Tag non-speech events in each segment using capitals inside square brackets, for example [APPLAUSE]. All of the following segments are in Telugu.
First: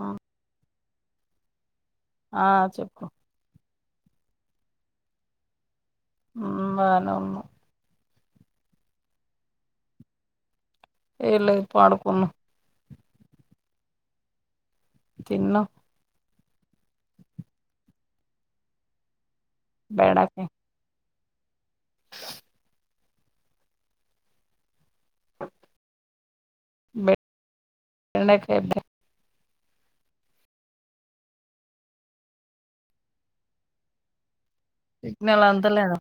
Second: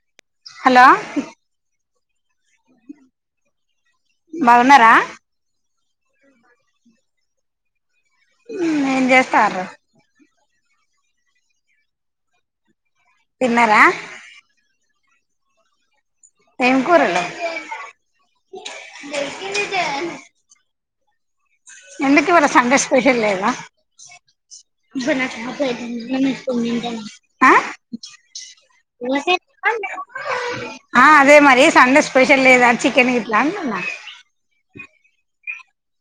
ఆ హలో ఆ చెప్పు బగునరా బానే ఉన్నా చేస్తా ఏ లే పాడుకున్న తిన్నార తినం ఏం కూరలు బేడ ఎందుకు ఇవాడ సండే స్పెషల్ లేదా [UNINTELLIGIBLE] బెండకాయ అ అదే మరి సండే స్పెషల్ లేదా చికెన్ గిట్లా సిగ్నల్ అందుతలేవా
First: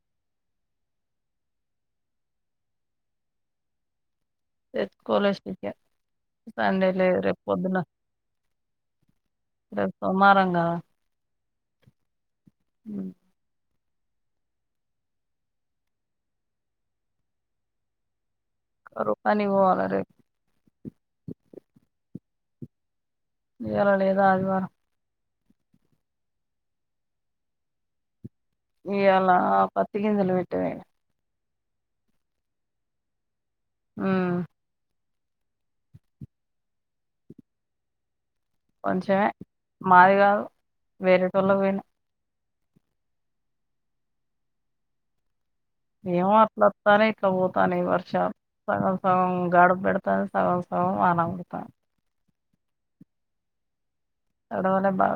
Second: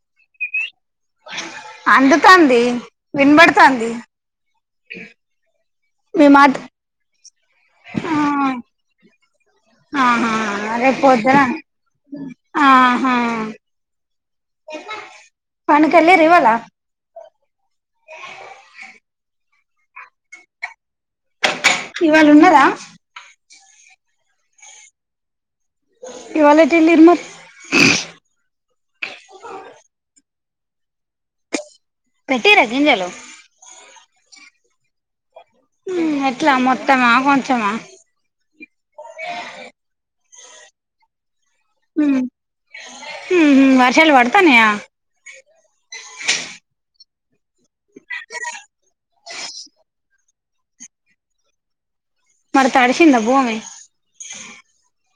అందుతోంది వినబడుతోంది కోలేజ మాట సండేల రే పొదున్న ఆహా ర రేపుదరా ఆహా ఉమ్, పనికి వెళ్ళారా ఇవాళ [INAUDIBLE] రేపు పనికి పోవాలి ఇవాళ్ళ ఉన్నాదా ఇయ్యాళ్ల లేదా అదివారం ఇవాళటి ఇల్ ఇర్ మ ఇయ్యలా పతికిజలమిట్ వేణ పెట్టి రజంజలో ఉము ఉము ఎట్లా మొత్తమా కొంచమా కొంచమే మాది కాదు వేరే టోళ్ళకి పోయిన వర్షాలు పడతానయా నేమ అట్లాస్తానే ఇక్కబోతాను ఈ వర్ష సగ సగం గగాడుబడతాను సగం స అనడుత మరి త అడిసిిందా భూమే అడ వాళ్ళ బావ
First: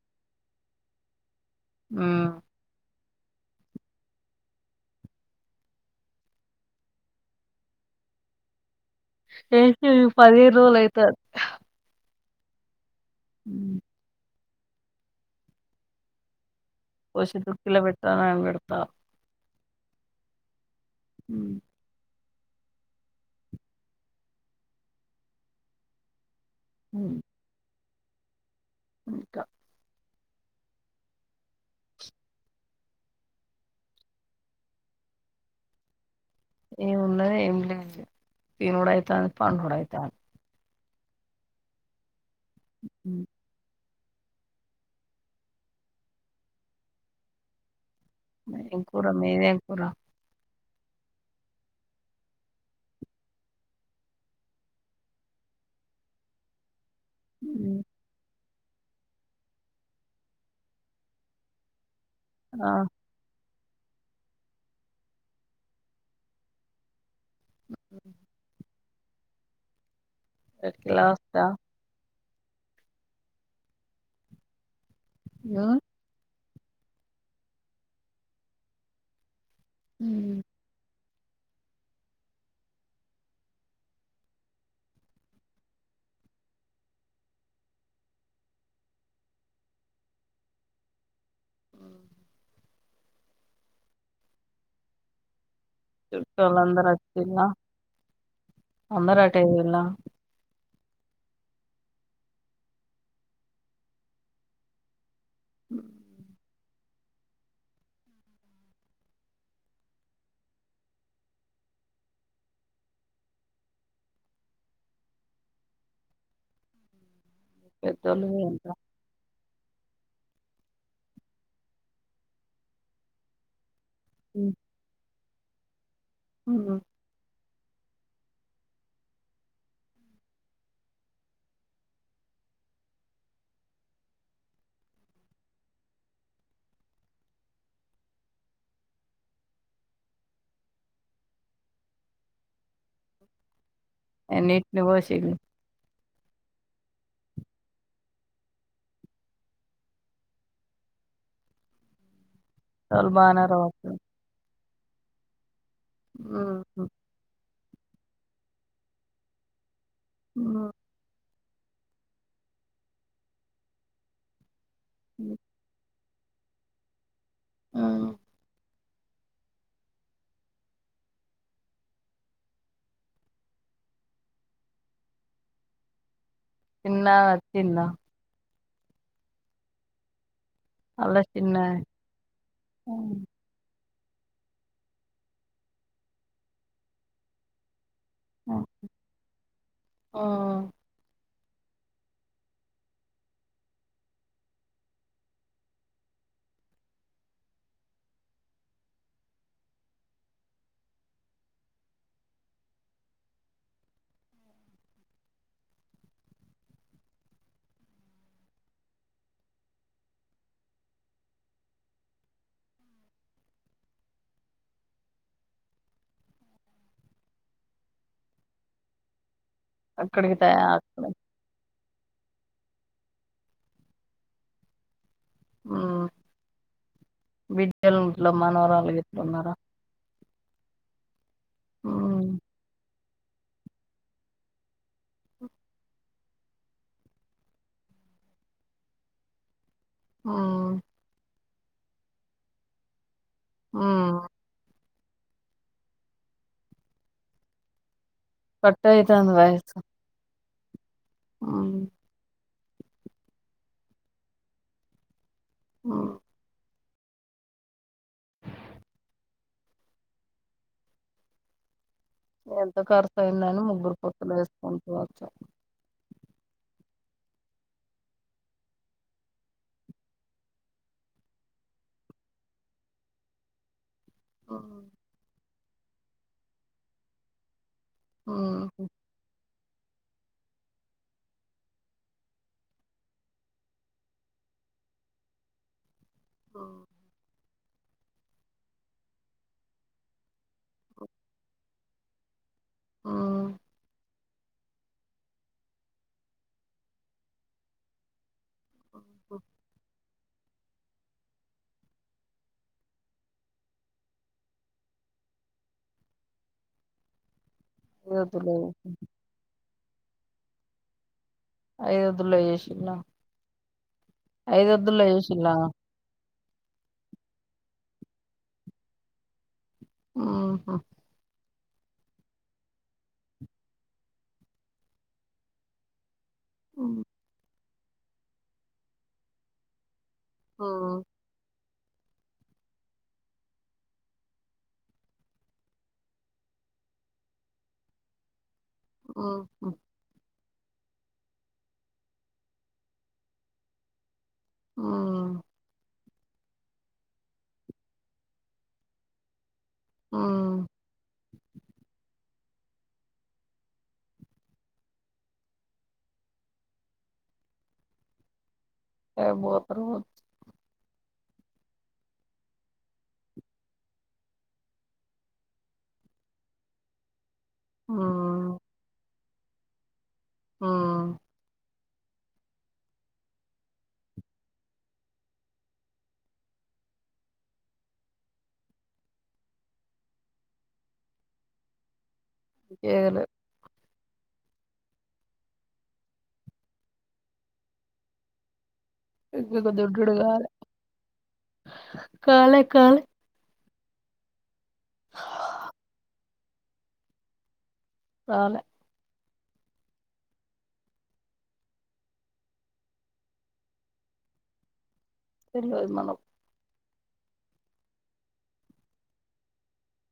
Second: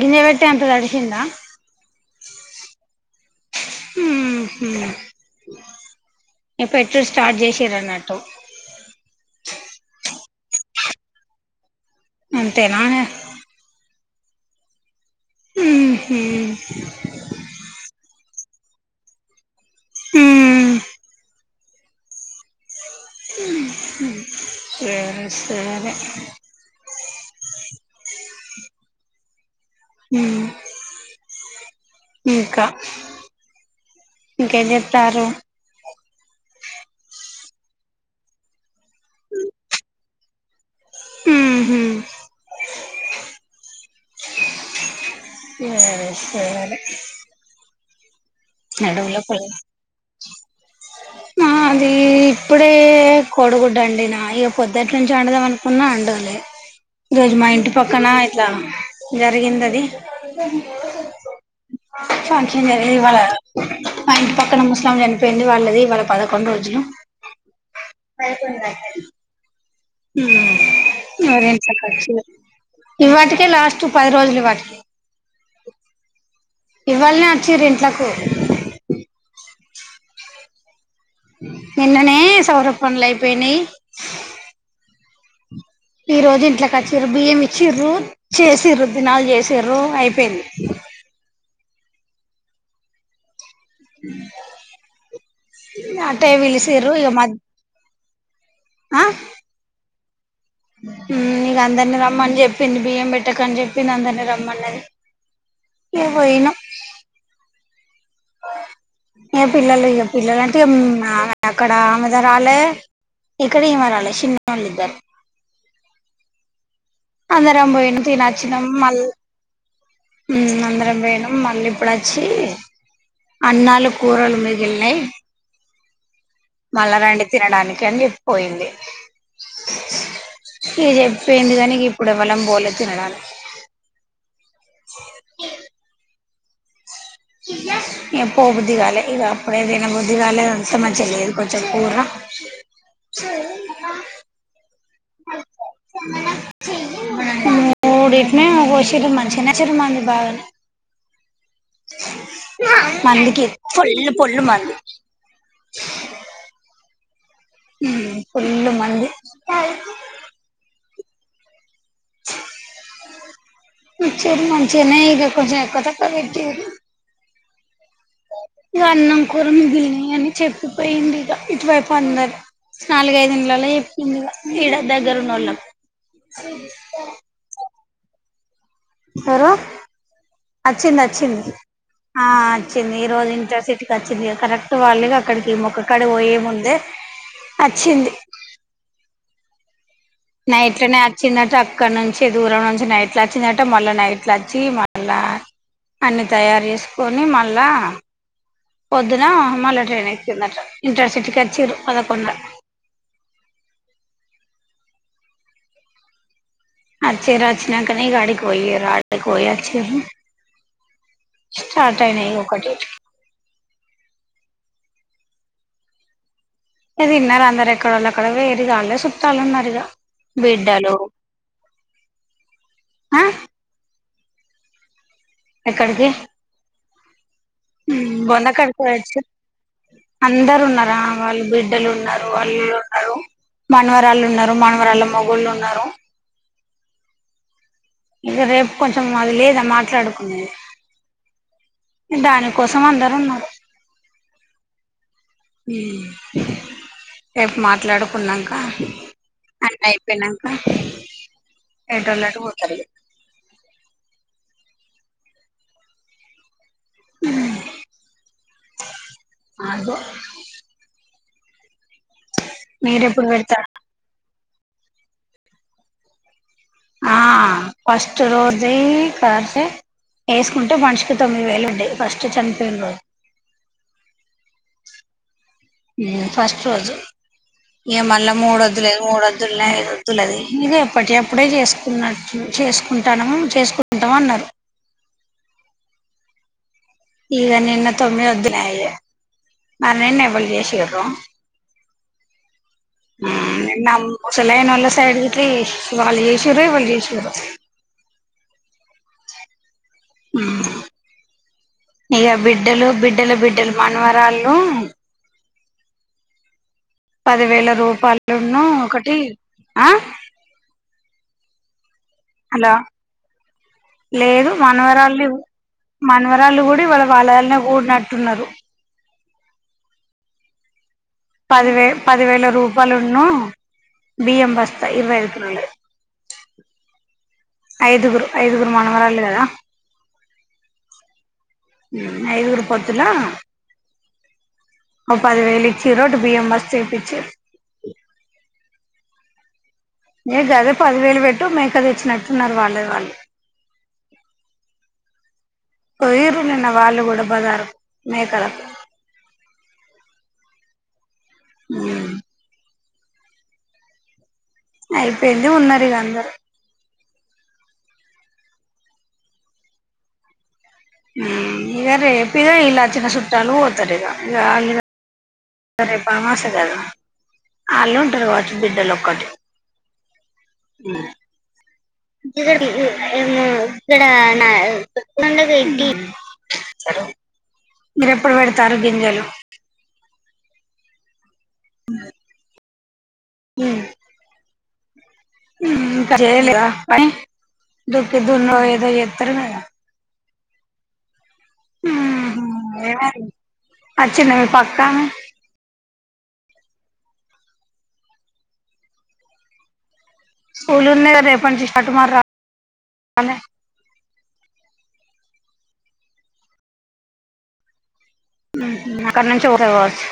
గిన్నెబెటతే అంత తడిసిందా ఆ ఉము హు మీ పెట్టుడు స్టార్ట్ చేసిరన్నట్టు ఏ పదిహేర్ రోజల అయితు అది అంతే నారా అ ఉహ పోశ దు కల పెట్టన అ పెడత ఉ సేర అ ఇంకా ఇంకా ఇంకాజతారు ఏమున్నది ఏం లేదు తినుడు అయితోంది పండుడు అయితోంది హ [INAUDIBLE] సరే సరే మెత్తిం కూర నడువుల మీదేమో కూర ఆ అది ఇప్పుడే కోడిగుడ్డ అండి నా ఇక పొద్దుట్ నుంచి వండదాం అనుకున్నా అండోలే [INAUDIBLE] ఈ రోజు మా ఇంటి ఉమ్, పక్కన ఇట్లా జరిగింద అది ఫంక్షన్ ఆ లేదు ఇవాళ్ళ మా ఇంటి పక్కన ముసలామే చనిపోయింది వాళ్ళది ఇవాళ్ళ పదకొండు రోజులు పైకి పోయింది లహరి ఎక్కడికి లాస్టా మరి ఇంత ఖర్చు ఇవాటికే లాస్ట్ పది రోజులు ఇ వాటికే ఇగో ఇవ్వాలనే వచ్చిరు ఇంట్లకు ఉము నిన్ననే సౌర పనులు అయిపోయింన ఈ రోజు ఇంట్లోకి వచ్చిర బియ్యం ఇచ్చ్రు చేసిర్రు దినాలు చేసిరు అయిపోయింది [INAUDIBLE] [INAUDIBLE] అటే చుట్టోలందరూ పిలిసిన్రు ఇగా వచ్చిల్లా మధుహ్నము అ అందరు అటే పోయిల్లా నక అందరినీ రమ్మని చెప్పింది బియ్యం పెట్టక అని చెప్పింది అందరినీ రమ్మండి అని నువ్ బోయినవ్ [INAUDIBLE] ఏ పిల్లలు ఏ పిల్లలు అంటే అక్కడ ఆమెద రాలే ఇక్కడే ఈమె రాలే చిన్న వాళ్ళిద్దరు [INAUDIBLE] అందరం బోయినం పెద్దోళ్ళు తినొచ్చినం పోయిండ్రా మళ్ళ అందరం పోయినం మళ్ళీ ఇప్పుడు వచ్చి అన్నాలు కూరలు మిగిలిన్నాయి మళ్ళరండి తినడానికి అని చెప్పిపోయింది ఇగ చెప్పిపోయింది గాని అప్పుడు యెవలం పోలే తినడానికి [INAUDIBLE] ఇగ పో బుద్దిగాలే ఇగ అప్పుడే దిన బుద్దిగాలే అంత మంచిగా లేదు కొంచెం కూర ఏం దబ్బా ఇగ బోషెల్లి చెయ్యి నువ్ మూడిట్నే మంచిగనే వచ్చిర్రు మంది బాగానే [INAUDIBLE] బానే మందికి రావచ్చు ఫుల్ ఫుల్లు మందు ఆహా ఫుల్ మంది ఉమ్ వచ్చిర్రు మంచిగనే కొంచమ్ ఎక్కువ తక్కువ పెట్టిర్రు అ ఇగ అన్నం కూర మిగిలినివి అని చెప్పిపోయింది ఇగ ఇటువైపు అందరికి నాలుగైదు ఇళ్లల్ల చెప్పింది ఇగ ఈడ దగ్గరన్నోళ్ళకు తిన్నా తిన్నా హలో అచ్చింది అల్ల అచ్చింది చిన్నామే ఆ అచ్చింది ఈ రోజు ఇంటర్సిటీ వచ్చింది కరెక్ట్ వాళ్ళుగా అక్కడికి మొక్కుకాడికి పోయే ముందే వచ్చింది ఆ నైట్లనే చిన్న ట్రాక్ క్కా నుంచి దూరం నుంచి నైట్ల వచ్చిందట్ట మళ్ళా నైట్ల వచ్చి మళ్ళా అన్ని తయారు చేసుకొని మళ్ళా పొద్దున మళ్ళా ట్రైన్ ఎక్కిందట ఇద్దర్ సిటీకి వచ్చిరు పదకొండన [INAUDIBLE] అచ్చింరు అచ్చినంకనే ఇగా ఆడికి పోయిర్రు, ఆడికి పోయిఅచ్చిర్రు. స్టాటైనయ్ ఒకటి [INAUDIBLE] ఇగ తిన్నరు అందరు ఎక్కడోళ్ళు అక్కడ వోయిర్రు ఇగా అందరు సుట్టాలు ఉన్నరు. అక్కడికి తయ బిడ్డలు అక్కడ ఉమ్ ఉమ్, ఎక్కడికి బిడ్డలు ఉమ్ ఇట్లా బొంద కాడికి మనవరాలు గిట్ల పోయొచ్చు ఉన్నారా అందరు ఉన్నారా. వాళ్ళు బిడ్డలు ఉన్నరు, ఉమ్, అల్లులు ఉన్నరు. మానవరాల్లు ఉన్నారు మానవరాళ్ళ మొగుళ్ళు ఉన్నారు ఇగ రేపు కొంచం అది లేదా మాట్లాడుకునేది. ఉమ్, దానికోసం అందరు ఉన్నారు ఉమ్. రేపు మాట్లాడు కున్నంక కట్ అయితాంది వయసు అంత అయిపోయినంక ఉమ్, ఎటోళ్ళు అట్ పోతరు ఇగా. ఆ అద ఎంత ఖర్చు మీరెప్పుడు అయిందని పెడతారు ముగ్గురు పొత్తుల ఎసుకుంట వచ్చు ఆ ఫస్ట్ రోజే కాస ఎసుకుంటే మనిషికి తొమ్మిది వేలు ఉండే ఫస్ట్ చనిపోయిన రో. అ ఈ ఫస్ట్ రోజు ఇగా మళ్ళా మూడు ఉమ్, వొద్దులే మూడు ద్ద్దులది ఇది ఎప్పటి ఎప్పుడే చేసుకున్న చేసుకుంటానో చేసుకుంటాము అన్నారు అఓ ఇగా నిన్న తొమ్మివొద్దులాయే మన్నే ఎవడు చేషిరో ఉమ్. నమ్ ముసలైన్ వోళ్ళ సైడ్ గిట్ల వాళ్ళు చేశిర్రో ఎవరు చేశిర్రో. ఓ హ్ ఇగా బిడ్డలు బిడ్డల బిడ్డలు మనవరాళ్ళు పదివేల ఐదొద్దులు రూపాయలున్న ఒకటి ఆ ఐదువోద్దుల హలో చేేసిళ్లా. లేదు మనవరాళ్ళని మనవరాళ్లుు కూడా ఇవాళ వాళ్ళగాళనే కూడినట్టున్నారు హుహ్ పదివే పదివేల రూపాయలున్న బియ్యం బస్తా ఇరవైఐదు కిలోలయి. హ్ ఐదుగురు ఐదుగురు మనవరాలు కదా ఓహో హ్ ఐదుగురు పొత్తులా ఒక ఓ పదివేలు ఇచ్చిరో టి బియ్యం బస్ చేపిచ్చారు ఓ మే గదే పదివేలు పెట్టు మేక తేచ్చినట్టున్నారు వాళ్ళే వాళ్ళు హ్మ్మ్ కొయరు నిన్న వాళ్ళు కూడా బజారు మేకల హ్మ్మ్ ఉమ్మ్ అయిపోయింది ఉన్నరు ఇగా అందరు. ఏ బ్రోతరు హ్ ఇగా రేపిగా ఇల్లు అచ్చిన సుట్టాలు పోతరు ఇగా. రేప్ అమాస గదా అలు ఉంటారు కావాచ్చు బిడ్డలు ఒక్కటి ఇక్కడ ఏమ ఇక్కడ నా చెప్పండ ఏంటి మీరు ఎప్పుడు పెడతారు గింజలు అ ఎదిలేదు. చేయలేదా అట్నే దుక్కి దూన్న దే చెప్తారు కదా ఇంకొక దొడ్డుడు కాదు కాలే హ్మ్మ్ అచ్చిన్ నీపక్క హా రాలే స్కూల్ ఉన్నాది రేప నుంచి చట్టుమార్ నే తెలువదు మనం హుహ్ అంకనుంచే పోతద్ కావచ్చు.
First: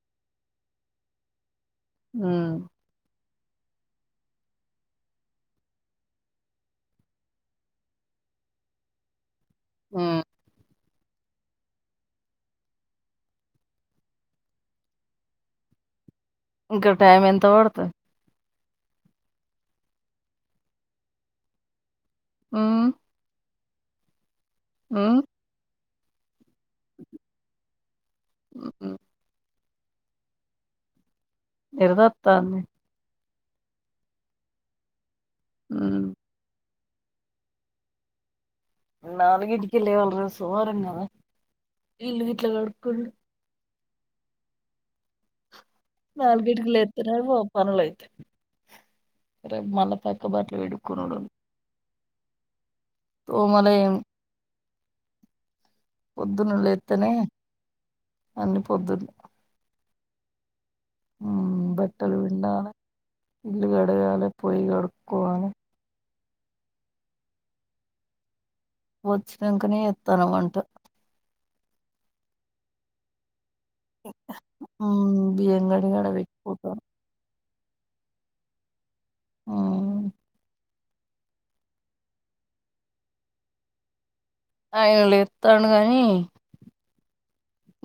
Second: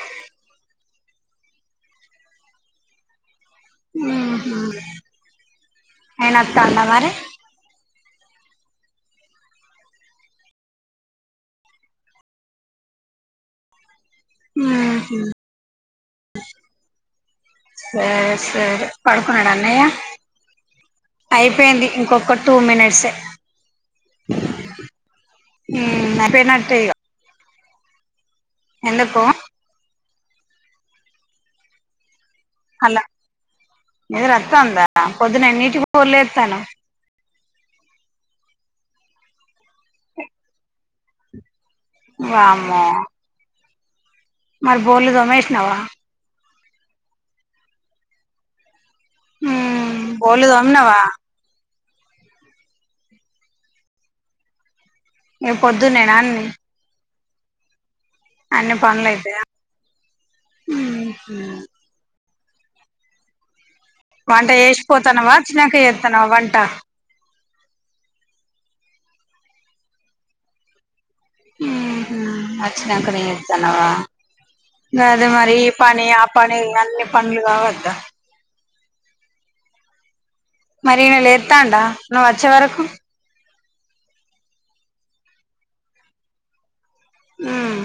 ఊ హుహు అయిన వత్తానండ మరి ము హు హ్మ్ ఇంకా టైమ్ ఎంత పడుత సరే పడుకున్నాడు అన్నయ్య అయిపోయింది ఒక్క టూ మినిట్సే ఓ హ్ అయిపోయినట్టే ఇగా. ఉమ్ ఎందుకో నిరుదొత్తాంది. నిధుర అత్తందా పొద్దున ఉమ్ ఎన్నింటికి లేత్తన్నవు. నాలుగీంటికిలె వాలీ సోమవారం కదా ఇల్లు గిట్లా వామ్మో కడుకుం మరి బోల్లు తోమేశినవా. నాలుగింటికి లేత్తనేమో పనులు అయితే రేపు మళ్ళా ఉమ్ బోర్లు పక్కబట్టలు తోమినవా పిండుకునుడు ఉంది. తోమలెం ఇగా పొద్దునేనా అన్ని లేత్తనే అన్ని పనులు అయితాయా హు హ్మ్ ఇంగ ఇల్లు కడగాలి పోయి కడక్కోవాలి న వంటా వచ్చినంకనే చేత్తాన వంట. హుహ్ అచ్చినంకనే ఉమ్ గదే మరి బియ్యం ఈ కడిగి పని ఆడ ఆ పని పెట్టుకుంటాన్న అన్ని పనులు కావ దా ఆ మరి ఇయన లేతాండా నువ్వు వచ్చే వరకు. ఆయన లేత్తండు గానీ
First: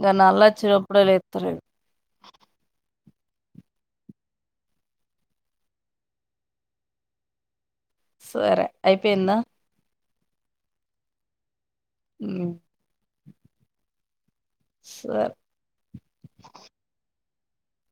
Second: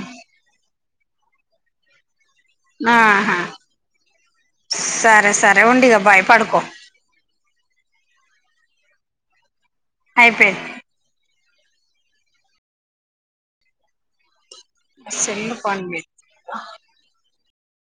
గా నళ్ళోచ్చినప్పుడే లేత్తాలే ఆహా సరే సరే ఉండిగా బాయ్ పడుకో సేరే అయిపోఇంద ఐపోఇం ఉ ఆ సరే సెల్ పనిత్తలేదా